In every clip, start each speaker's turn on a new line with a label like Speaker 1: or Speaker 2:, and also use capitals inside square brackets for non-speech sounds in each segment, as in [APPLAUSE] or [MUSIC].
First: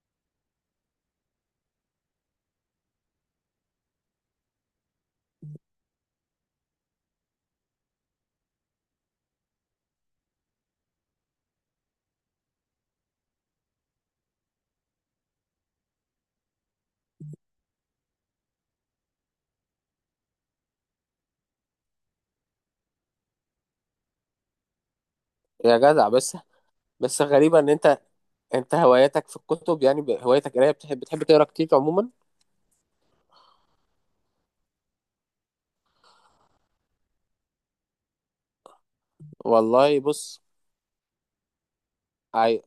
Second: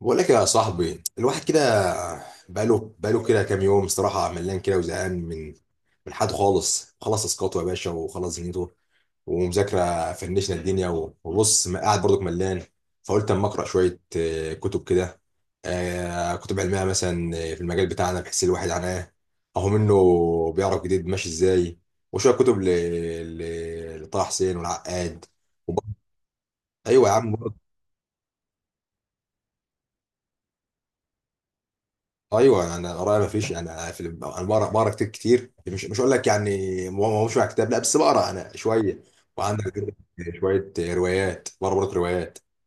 Speaker 1: بقول لك يا صاحبي الواحد كده بقاله كده كام يوم صراحة، ملان كده وزهقان من حد خالص. خلص اسقاطه يا باشا وخلص دنيته ومذاكرة، فنشنا الدنيا و- وبص، ما قاعد برضك ملان. فقلت اما اقرا شوية، كتب كده، كتب علمية مثلا، في المجال بتاعنا، بحيث الواحد عناه اهو منه بيعرف جديد ماشي ازاي. وشوية كتب لطه حسين والعقاد.
Speaker 2: يا
Speaker 1: وبرضه-
Speaker 2: جدع بس
Speaker 1: ايوه يا
Speaker 2: بس
Speaker 1: عم.
Speaker 2: غريبة ان انت هواياتك في الكتب، يعني هوايتك قرايه، بتحب تقرا كتير عموما؟
Speaker 1: ايوه، انا قرايه ما فيش يعني، انا بقرا كتير كتير، مش اقول لك يعني مش مع كتاب، لا بس بقرا انا شويه. وعندك
Speaker 2: والله بص،
Speaker 1: شويه روايات بقرا برضه، روايات.
Speaker 2: عي...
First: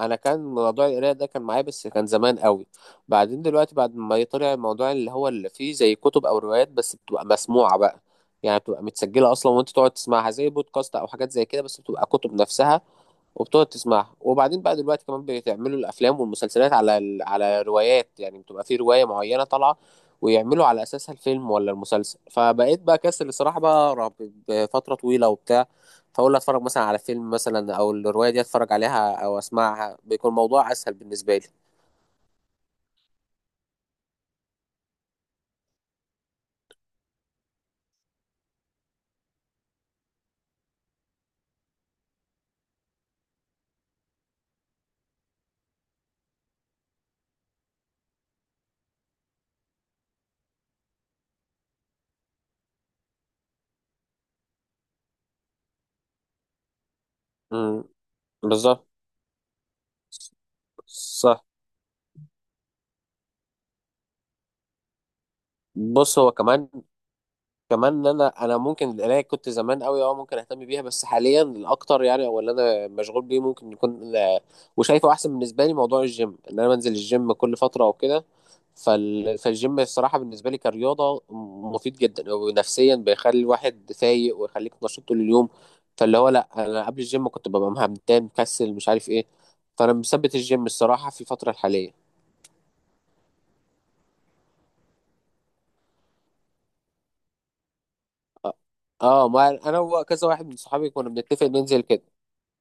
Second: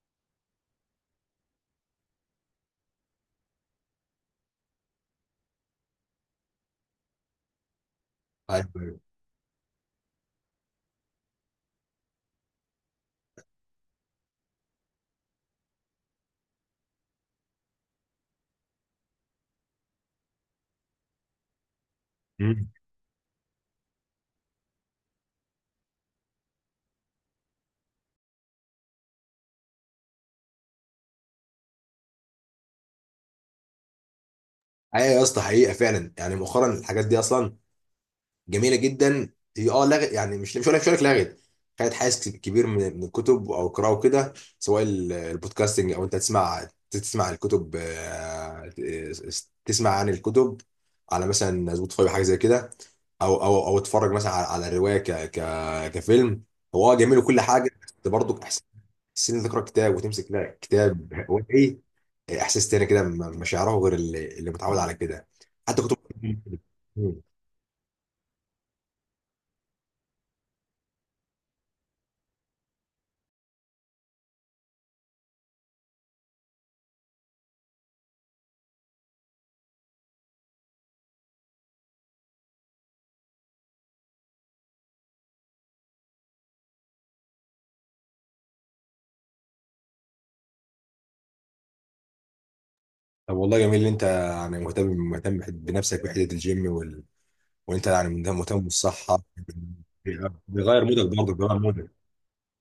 Speaker 2: انا كان موضوع القرايه ده كان معايا بس كان زمان قوي. بعدين دلوقتي بعد ما طلع الموضوع اللي هو اللي فيه زي كتب او روايات بس بتبقى مسموعه بقى، يعني
Speaker 1: ايوه
Speaker 2: بتبقى
Speaker 1: ايوه.
Speaker 2: متسجله اصلا وانت تقعد تسمعها زي بودكاست او حاجات زي كده بس بتبقى كتب نفسها، وبتقعد تسمعها. وبعدين بقى دلوقتي كمان بتعملوا الافلام والمسلسلات على على روايات، يعني بتبقى في روايه معينه طالعه ويعملوا على اساسها الفيلم ولا المسلسل،
Speaker 1: أمم.
Speaker 2: فبقيت بقى كسل الصراحه بقى أقرأ بفتره طويله وبتاع. فاقول اتفرج مثلا على فيلم مثلا او الروايه دي اتفرج عليها او اسمعها، بيكون الموضوع اسهل بالنسبه لي.
Speaker 1: أيوة يا اسطى، حقيقه فعلا. يعني مؤخرا الحاجات دي اصلا جميله جدا، هي لغت يعني، مش هقول لك لغت، خدت حيز كبير من الكتب او القراءه وكده. سواء البودكاستنج او انت تسمع الكتب، تسمع عن الكتب على مثلا سبوتيفاي، حاجه زي كده، او اتفرج مثلا على الروايه ك ك كفيلم. هو جميل وكل حاجه،
Speaker 2: امم،
Speaker 1: بس برضه احساس
Speaker 2: بالظبط،
Speaker 1: ان انت تقرا كتاب وتمسك، لا كتاب هو
Speaker 2: صح.
Speaker 1: ايه، احساس تاني كده مش هيعرفه غير اللي متعود على كده، حتى كتب.
Speaker 2: بص، هو كمان كمان ان انا ممكن القرايه كنت زمان قوي، اه ممكن اهتم بيها، بس حاليا الاكتر يعني او اللي انا مشغول بيه ممكن يكون وشايفه احسن بالنسبه لي موضوع الجيم، ان انا بنزل الجيم كل فتره او كده. فالجيم الصراحه بالنسبه لي كرياضه مفيد جدا، ونفسيا بيخلي الواحد فايق ويخليك نشيط طول اليوم. فاللي هو لا، انا قبل الجيم كنت ببقى مهمتان مكسل مش عارف ايه، فانا مثبت الجيم الصراحه في الفتره الحاليه.
Speaker 1: طب والله جميل ان انت يعني مهتم مهتم بنفسك بحته، الجيم وال... وانت يعني مهتم بالصحه.
Speaker 2: اه ما انا وكذا واحد من
Speaker 1: بيغير
Speaker 2: صحابي
Speaker 1: مودك
Speaker 2: كنا
Speaker 1: برضه
Speaker 2: بنتفق
Speaker 1: بيغير
Speaker 2: ننزل
Speaker 1: مودك،
Speaker 2: كده.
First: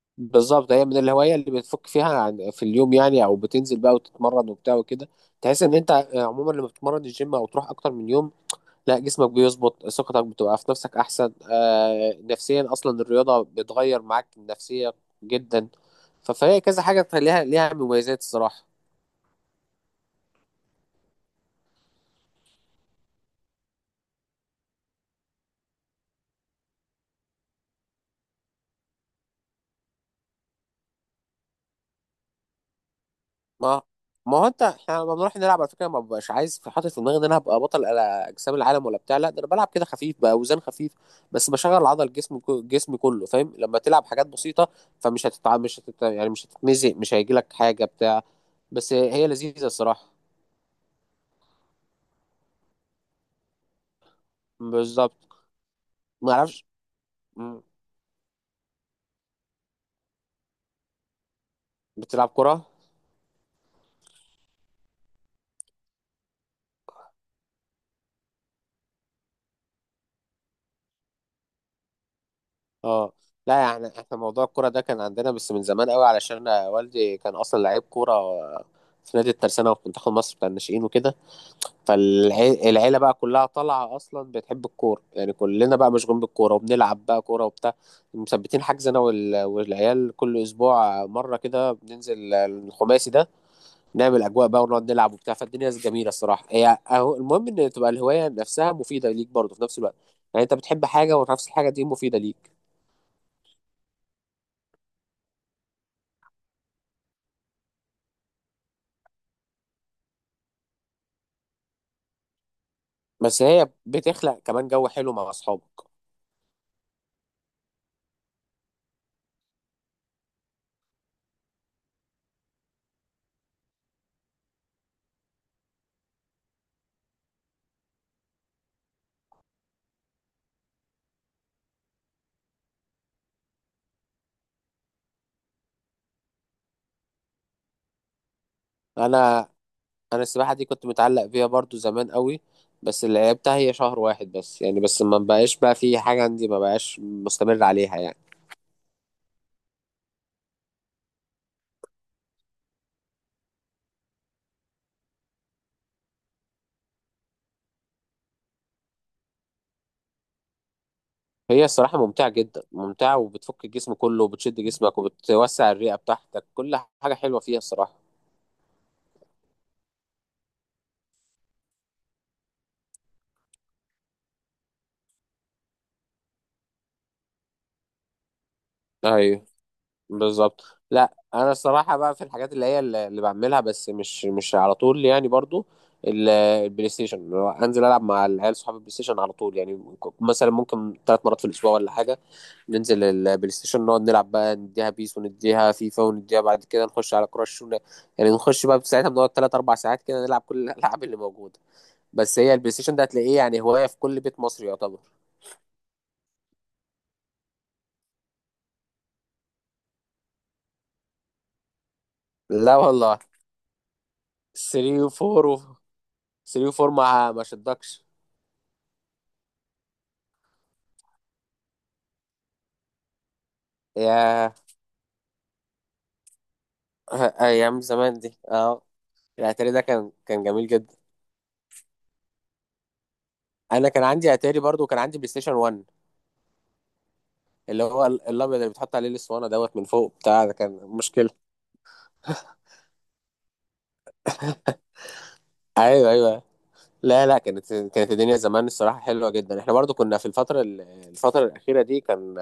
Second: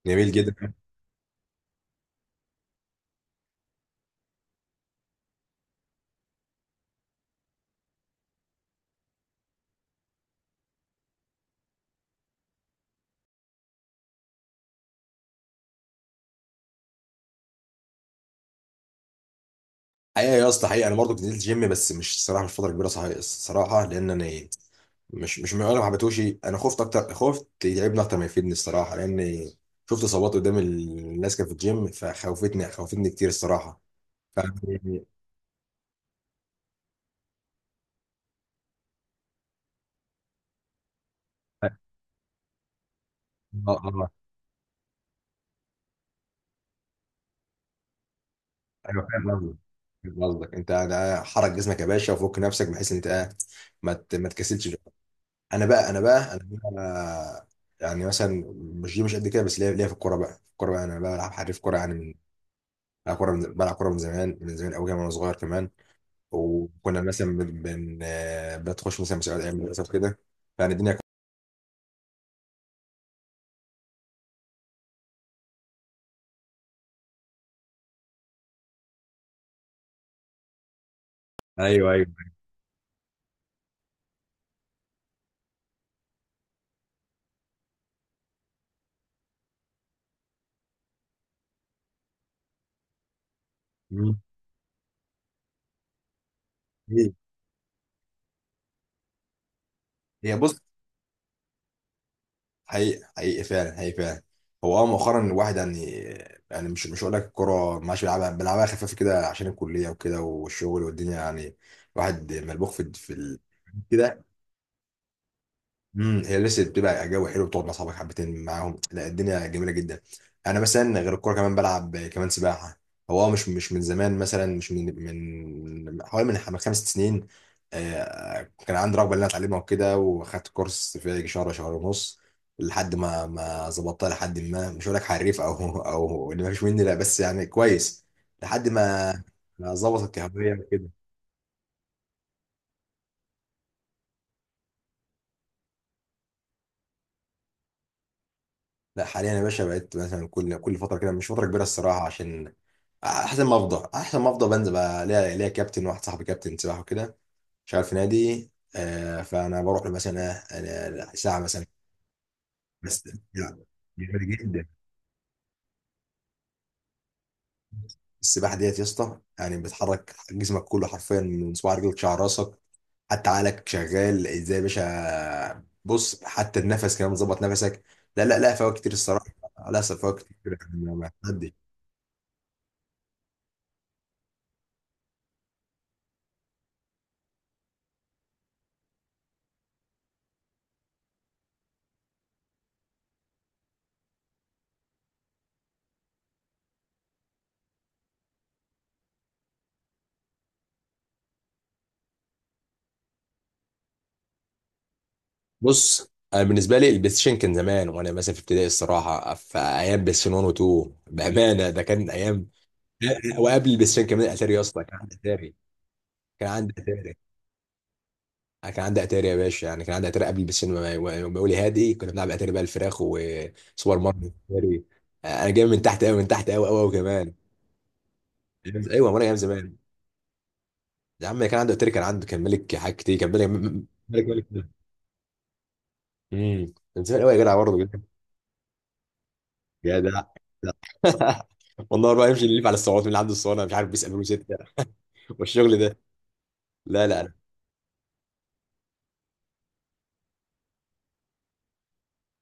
Speaker 1: جميل جدا.
Speaker 2: بالظبط، هي من الهواية اللي بتفك فيها عن في اليوم، يعني او بتنزل بقى وتتمرن وبتاع وكده. تحس ان انت آه، عموما لما بتتمرن الجيم او تروح اكتر من يوم لا، جسمك بيظبط، ثقتك بتبقى في نفسك احسن، آه نفسيا اصلا الرياضة بتغير معاك النفسية جدا. فهي كذا حاجة ليها مميزات الصراحة.
Speaker 1: حقيقه يا اسطى، حقيقه انا برضه كنت نزلت جيم، بس مش صراحه مش فتره كبيره، صحيح الصراحه، لان انا مش من، انا ما حبيتهوش، انا خفت اكتر، خفت يتعبني اكتر ما يفيدني الصراحه، لان شفت اصابات قدام الناس كانت في الجيم، فخوفتني خوفتني كتير الصراحه.
Speaker 2: ما ما
Speaker 1: ف...
Speaker 2: هو انت احنا لما بنروح نلعب على فكره ما ببقاش عايز في حاطط في دماغي ان انا هبقى بطل على اجسام العالم ولا بتاع، لا ده انا بلعب كده خفيف باوزان خفيف بس
Speaker 1: اه.
Speaker 2: بشغل عضل جسمي كله، فاهم؟ لما تلعب
Speaker 1: آه.
Speaker 2: حاجات بسيطه فمش هتتع مش هتت... يعني مش هتتمزق، مش هيجي لك حاجه بتاع، بس
Speaker 1: ايوه
Speaker 2: هي
Speaker 1: فاهم قصدك
Speaker 2: لذيذه الصراحه.
Speaker 1: فاهم قصدك انت ده، حرك جسمك يا باشا وفك نفسك، بحيث ان انت ما تكسلش بقى.
Speaker 2: بالظبط،
Speaker 1: انا بقى انا
Speaker 2: ما
Speaker 1: بقى انا
Speaker 2: اعرفش.
Speaker 1: بقى
Speaker 2: مم.
Speaker 1: يعني مثلا، مش دي مش قد كده، بس ليا في الكوره بقى انا بلعب حريف كوره يعني، من
Speaker 2: بتلعب كره؟
Speaker 1: بلعب كوره من زمان، من زمان قوي كمان، وانا صغير كمان. وكنا مثلا بتخش مثلا مسابقات ايام المدرسه وكده، يعني الدنيا كانت-
Speaker 2: اه لا، يعني احنا موضوع الكره ده كان عندنا بس من زمان قوي، علشان والدي كان اصلا لعيب كوره في نادي الترسانه وفي منتخب مصر بتاع الناشئين وكده.
Speaker 1: ايوه ايوه.
Speaker 2: فالعيلة بقى كلها طالعة أصلا بتحب الكورة، يعني كلنا بقى مشغولين بالكورة وبنلعب بقى كورة وبتاع. مثبتين حجز أنا والعيال كل أسبوع مرة كده بننزل الخماسي ده،
Speaker 1: مم.
Speaker 2: نعمل أجواء بقى ونقعد نلعب وبتاع. فالدنيا جميلة الصراحة، هي
Speaker 1: هي
Speaker 2: أهو المهم إن تبقى الهواية نفسها مفيدة ليك برضه في نفس الوقت،
Speaker 1: هي
Speaker 2: يعني أنت
Speaker 1: بص،
Speaker 2: بتحب حاجة ونفس الحاجة دي مفيدة ليك.
Speaker 1: حقيقي حقيقي فعلا، حقيقي فعلا. هو مؤخرا الواحد يعني، يعني مش هقول لك الكوره ما عادش بيلعبها خفيف كده، عشان الكليه وكده والشغل والدنيا يعني، الواحد ملبوخ في ال...
Speaker 2: بس هي
Speaker 1: كده.
Speaker 2: بتخلق كمان جو حلو مع أصحابك.
Speaker 1: امم، هي لسه بتبقى جو حلو، بتقعد مع اصحابك حبتين معاهم، لا الدنيا جميله جدا. انا مثلا غير الكوره كمان، بلعب كمان سباحه. هو مش من زمان مثلا، مش من حوالي خمس ست سنين، كان عندي رغبه ان انا اتعلمها وكده، واخدت كورس في يجي شهر، شهر ونص لحد ما ما ظبطتها، لحد ما، مش هقول لك حريف او او ان ما فيش مني، لا بس يعني كويس لحد ما
Speaker 2: أنا
Speaker 1: ما ظبطت
Speaker 2: انا
Speaker 1: الكهربية
Speaker 2: السباحه دي كنت
Speaker 1: وكده.
Speaker 2: متعلق بيها برضو زمان قوي، بس اللي لعبتها هي شهر واحد بس يعني، بس ما بقاش بقى في حاجه عندي، ما بقاش مستمر عليها يعني.
Speaker 1: لا حاليا يا باشا بقيت مثلا كل فتره كده، مش فتره كبيره الصراحه، عشان احسن ما افضى بنزل بقى. ليا كابتن، واحد صاحبي كابتن سباحه وكده، شغال في نادي، فانا بروح له مثلا ساعه مثلا.
Speaker 2: هي الصراحه ممتعه جدا،
Speaker 1: بس، لا
Speaker 2: ممتعه وبتفك الجسم
Speaker 1: جامد
Speaker 2: كله وبتشد
Speaker 1: جدا.
Speaker 2: جسمك وبتوسع الرئه بتاعتك، كل حاجه حلوه فيها الصراحه.
Speaker 1: السباحه ديت يا اسطى يعني بتحرك جسمك كله حرفيا، من صباع رجلك شعر راسك، حتى عقلك شغال ازاي يا باشا بص، حتى النفس كمان ظبط نفسك. لا لا لا، فوائد كتير الصراحه.
Speaker 2: ايوه،
Speaker 1: لا فوائد كتير.
Speaker 2: بالظبط.
Speaker 1: يعني
Speaker 2: لا انا الصراحه بقى في الحاجات اللي هي اللي بعملها، بس مش على طول يعني برضو البلاي ستيشن، اللي هو انزل العب مع العيال صحابي البلاي ستيشن على طول يعني، مثلا ممكن ثلاث مرات في الاسبوع ولا حاجه. ننزل البلاي ستيشن نقعد نلعب بقى، نديها بيس ونديها فيفا ونديها بعد كده نخش على كراش يعني نخش بقى ساعتها، بنقعد تلات أربع ساعات كده نلعب كل الألعاب اللي موجودة. بس هي البلاي ستيشن ده هتلاقيه يعني هواية في كل بيت مصري يعتبر.
Speaker 1: بص. انا بالنسبه لي البلاي ستيشن كان زمان، وانا مثلا في ابتدائي الصراحه، في ايام بلاي ستيشن 1 و2 بامانه، ده كان ايام.
Speaker 2: لا والله.
Speaker 1: وقبل البلاي ستيشن كمان اتاري يا اسطى، كان
Speaker 2: 3
Speaker 1: عندي
Speaker 2: و4
Speaker 1: اتاري،
Speaker 2: و
Speaker 1: كان
Speaker 2: 3
Speaker 1: عندي
Speaker 2: و4،
Speaker 1: اتاري.
Speaker 2: ما شدكش
Speaker 1: أنا كان عندي اتاري يا باشا، يعني كان عندي اتاري قبل البلاي ستيشن، ما يقول لي هادي. كنا بنلعب اتاري بقى، الفراخ وسوبر ماريو
Speaker 2: يا
Speaker 1: اتاري. انا جاي من تحت قوي، من تحت قوي قوي قوي كمان.
Speaker 2: [LAUGHS] أيام زمان دي، اه.
Speaker 1: ايوه، وانا ايام
Speaker 2: الأتاري
Speaker 1: زمان.
Speaker 2: ده كان جميل جدا.
Speaker 1: يا عم كان عنده اتاري، كان عنده، كان ملك حاجات كتير، كان ملك،
Speaker 2: أنا كان
Speaker 1: ملك
Speaker 2: عندي أتاري
Speaker 1: ملك.
Speaker 2: برضو وكان عندي بلاي ستيشن 1،
Speaker 1: امم، كان زمان قوي يا جدع، برضه
Speaker 2: اللي
Speaker 1: يا جدع.
Speaker 2: هو الأبيض اللي بتحط عليه الأسطوانة دوت من
Speaker 1: يا
Speaker 2: فوق
Speaker 1: جدع.
Speaker 2: بتاع، ده كان مشكلة.
Speaker 1: [LAUGHS] والله بقى يمشي يلف على الصعود، من اللي عنده الصالة، مش عارف بيسأل ستة والشغل ده.
Speaker 2: أيوه أيوه.
Speaker 1: لا لا
Speaker 2: لا
Speaker 1: لا.
Speaker 2: لا، كانت الدنيا زمان الصراحة حلوة جدا. احنا برضو كنا في الفترة الفترة الأخيرة دي كان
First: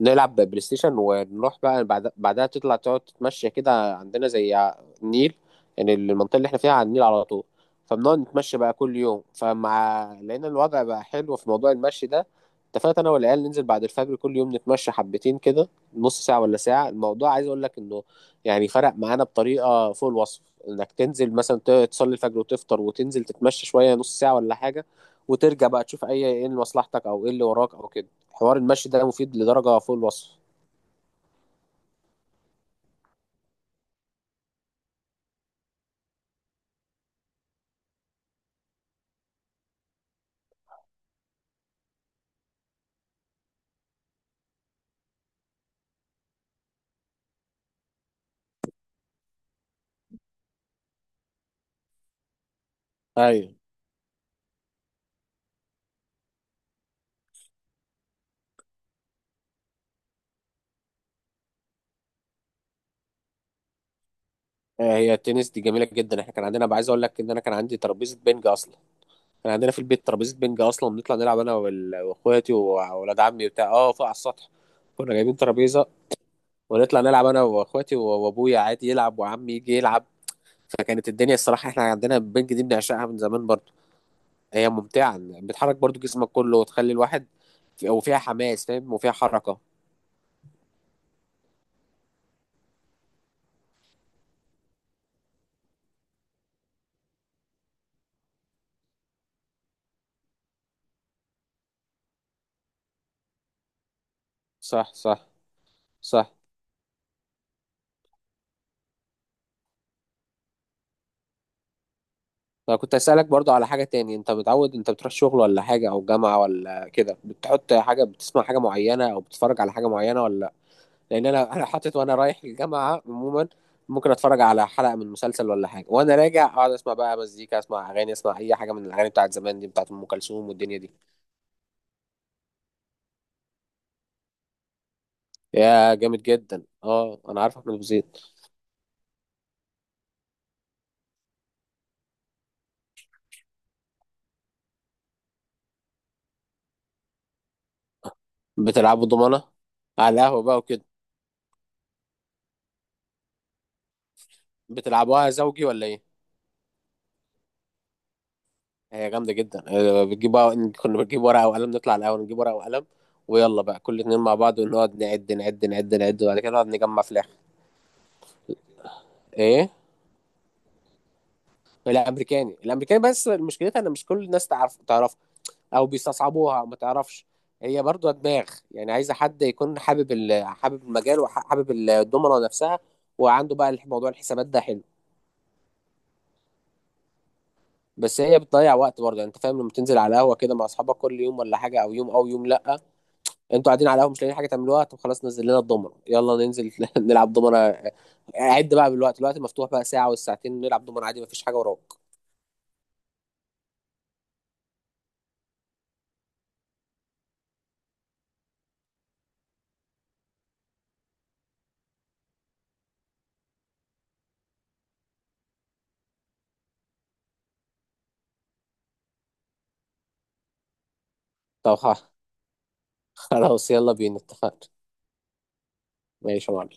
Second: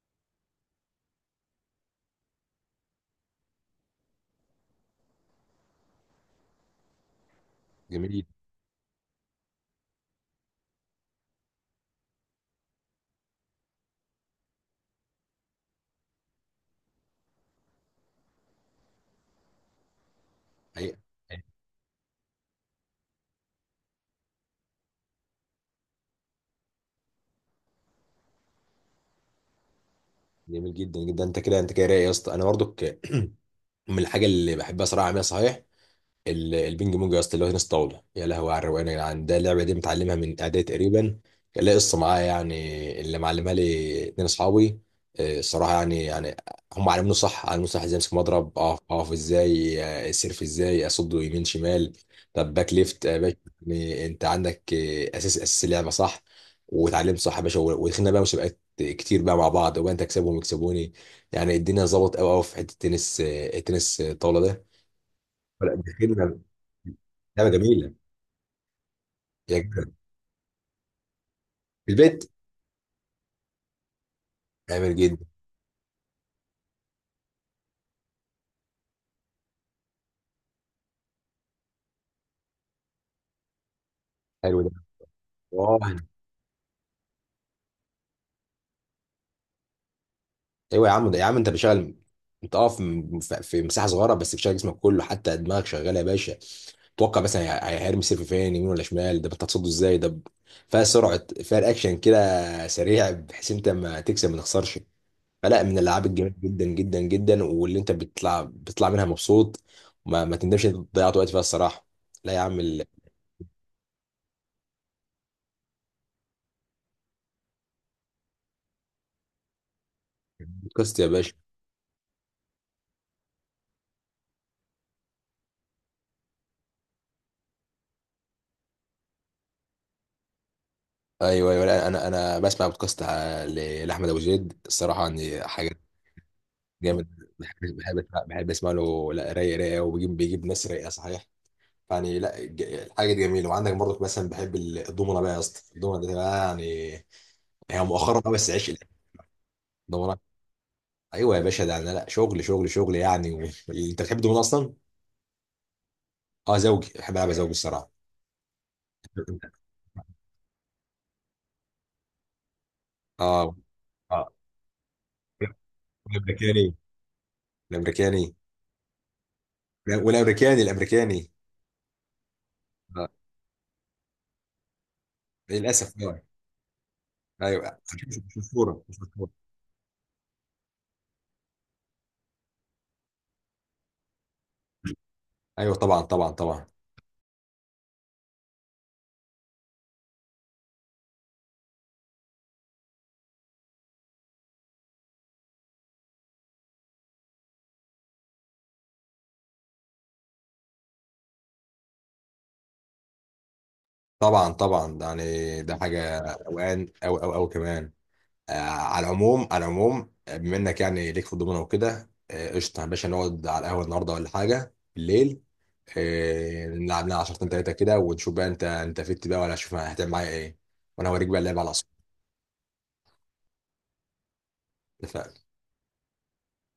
Speaker 2: نلعب بلاي ستيشن ونروح بقى بعدها تطلع تقعد تتمشى كده عندنا زي النيل، يعني المنطقة اللي احنا فيها على النيل على طول. فبنقعد
Speaker 1: جميل
Speaker 2: نتمشى بقى كل يوم، فمع لقينا الوضع بقى حلو في موضوع المشي ده، اتفقت انا والعيال ننزل بعد الفجر كل يوم نتمشى حبتين كده، نص ساعة ولا ساعة. الموضوع عايز اقول لك انه يعني فرق معانا بطريقة فوق الوصف. انك
Speaker 1: حقيقة،
Speaker 2: تنزل مثلا تصلي الفجر وتفطر وتنزل تتمشى شوية، نص ساعة ولا حاجة، وترجع بقى تشوف ايه اللي مصلحتك او ايه اللي وراك او كده. حوار المشي ده مفيد لدرجه فوق الوصف.
Speaker 1: جميل جدا جدا. انت كده، انت كده رايق يا اسطى. انا برضك [CLEARS THROAT] من الحاجه اللي بحبها صراحه اعملها، صحيح البينج بونج يا اسطى، اللي هو تنس طاوله، يا لهوي على الروقان يا جدعان. ده اللعبه دي متعلمها من اعدادي تقريبا. كان ليا قصه معايا يعني، اللي معلمها لي اتنين اصحابي. الصراحه يعني هم علموني صح، علموني صح ازاي امسك مضرب، اقف اقف ازاي، سيرف ازاي، اصده يمين شمال، طب باك ليفت، باك.
Speaker 2: ايوه،
Speaker 1: يعني انت عندك اساس، اساس اللعبه صح، واتعلمت صح يا باشا، و- ودخلنا بقى مسابقات كتير بقى مع بعض، وانت تكسبهم ويكسبوني. يعني الدنيا ظبطت قوي قوي في حته التنس، التنس الطاوله ده.
Speaker 2: آه، هي التنس دي
Speaker 1: لا
Speaker 2: جميله جدا. احنا
Speaker 1: دخلنا،
Speaker 2: كان عندنا بقى، عايز اقول لك ان انا
Speaker 1: لعبه
Speaker 2: كان عندي
Speaker 1: جميله.
Speaker 2: ترابيزه بنج اصلا، كان
Speaker 1: يا
Speaker 2: عندنا في
Speaker 1: جدع،
Speaker 2: البيت ترابيزه بنج اصلا، بنطلع نلعب انا
Speaker 1: في البيت،
Speaker 2: واخواتي واولاد عمي بتاع اه، فوق على السطح.
Speaker 1: جميل
Speaker 2: كنا
Speaker 1: جدا.
Speaker 2: جايبين ترابيزه ونطلع نلعب انا واخواتي وابويا عادي يلعب وعمي يجي يلعب. فكانت الدنيا الصراحه احنا عندنا البنج دي بنعشقها من زمان برضو.
Speaker 1: حلو
Speaker 2: هي
Speaker 1: ده.
Speaker 2: ممتعه، بتحرك
Speaker 1: اه.
Speaker 2: برضو جسمك كله وتخلي الواحد، وفيها حماس، فاهم؟ وفيها حركه.
Speaker 1: ايوه يا عم، ده يا عم انت بتشتغل انت، في مساحه صغيره، بس بتشغل جسمك كله، حتى دماغك شغاله يا باشا. توقع مثلا هيرمي السيف فين، يمين ولا شمال، ده انت هتصده ازاي، فيها سرعه، فيها الاكشن كده، سريع، بحيث انت ما تكسب ما تخسرش.
Speaker 2: صح، صح،
Speaker 1: فلا، من الالعاب الجميله
Speaker 2: صح.
Speaker 1: جدا جدا جدا، واللي انت بتطلع منها مبسوط، ما تندمش إن انت ضيعت وقت فيها الصراحه. لا يا عم.
Speaker 2: انا كنت اسالك برضو على حاجه تاني، انت متعود انت بتروح شغل ولا حاجه او جامعه ولا كده بتحط حاجه بتسمع حاجه معينه او بتتفرج على حاجه معينه ولا لأ؟
Speaker 1: البودكاست يا
Speaker 2: لان
Speaker 1: باشا.
Speaker 2: انا انا حاطط وانا رايح الجامعه عموما ممكن اتفرج على حلقه من مسلسل ولا حاجه، وانا راجع اقعد اسمع بقى مزيكا، اسمع اغاني، اسمع اي حاجه من الاغاني بتاعت زمان دي بتاعت ام كلثوم والدنيا دي.
Speaker 1: ايوه ايوه، لا، انا بسمع بودكاست لاحمد ابو زيد الصراحه، يعني حاجه
Speaker 2: يا جامد جدا،
Speaker 1: جامد.
Speaker 2: اه انا عارف احمد أبو زيد.
Speaker 1: بحب اسمع له، لا رايق رايق، وبيجيب ناس رايقه صحيح. يعني لا الحاجه دي جميله. وعندك برضك مثلا بحب الضمنه بقى يا اسطى، الضمنه دي بقى يعني، هي مؤخرا قوي بس، عيش.
Speaker 2: بتلعبوا ضمانه على
Speaker 1: الضمنه،
Speaker 2: القهوه بقى وكده؟
Speaker 1: ايوه يا باشا، ده انا لا شغل شغل شغل يعني و... انت بتحب الضمنه اصلا؟
Speaker 2: بتلعبوها زوجي ولا ايه؟
Speaker 1: اه زوجي، بحب العب زوجي الصراحه.
Speaker 2: هي جامدة جدا آه، بتجيب كنا بنجيب ورقة وقلم، نطلع الأول نجيب ورقة وقلم
Speaker 1: اه
Speaker 2: ويلا بقى كل اتنين
Speaker 1: اه،
Speaker 2: مع بعض ونقعد نعد نعد نعد نعد، وبعد كده نقعد
Speaker 1: الامريكاني
Speaker 2: نجمع في الآخر.
Speaker 1: الامريكاني.
Speaker 2: إيه؟
Speaker 1: والامريكاني الامريكاني.
Speaker 2: الأمريكاني.
Speaker 1: آه.
Speaker 2: بس مشكلتها إن مش كل الناس تعرف تعرفها، أو
Speaker 1: للاسف آه.
Speaker 2: بيستصعبوها أو ما تعرفش.
Speaker 1: ايوه،
Speaker 2: هي برضو
Speaker 1: مش
Speaker 2: دماغ،
Speaker 1: مشهوره
Speaker 2: يعني
Speaker 1: مش
Speaker 2: عايزة
Speaker 1: مشهوره
Speaker 2: حد يكون حابب حابب المجال وحابب الدومنة نفسها، وعنده بقى موضوع الحسابات ده حلو.
Speaker 1: ايوه طبعا طبعا طبعا،
Speaker 2: بس هي بتضيع وقت برضه يعني، انت فاهم لما تنزل على القهوة كده مع أصحابك كل يوم ولا حاجة، أو يوم أو يوم لأ، انتوا قاعدين على القهوه مش لاقيين حاجه تعملوها، طب خلاص نزل لنا الضمنه، يلا ننزل [LAUGHS] نلعب ضمنه. عد بقى بالوقت، الوقت مفتوح بقى ساعه والساعتين نلعب ضمنه عادي، مفيش حاجه وراك.
Speaker 1: طبعا طبعا. ده يعني ده حاجه اوان او كمان. آه على العموم، على العموم، بما انك يعني ليك في الضمنه وكده، قشطه يا باشا، نقعد على القهوه النهارده ولا حاجه بالليل، آه نلعب لنا 10 تلاته كده، ونشوف بقى انت فت بقى، ولا شوف هتعمل معايا ايه، وانا هوريك بقى اللعب على
Speaker 2: طب
Speaker 1: الاصل.
Speaker 2: [LAUGHS] خلاص يلا بينا، اتفقنا.
Speaker 1: اتفقنا.
Speaker 2: ماشي يا معلم.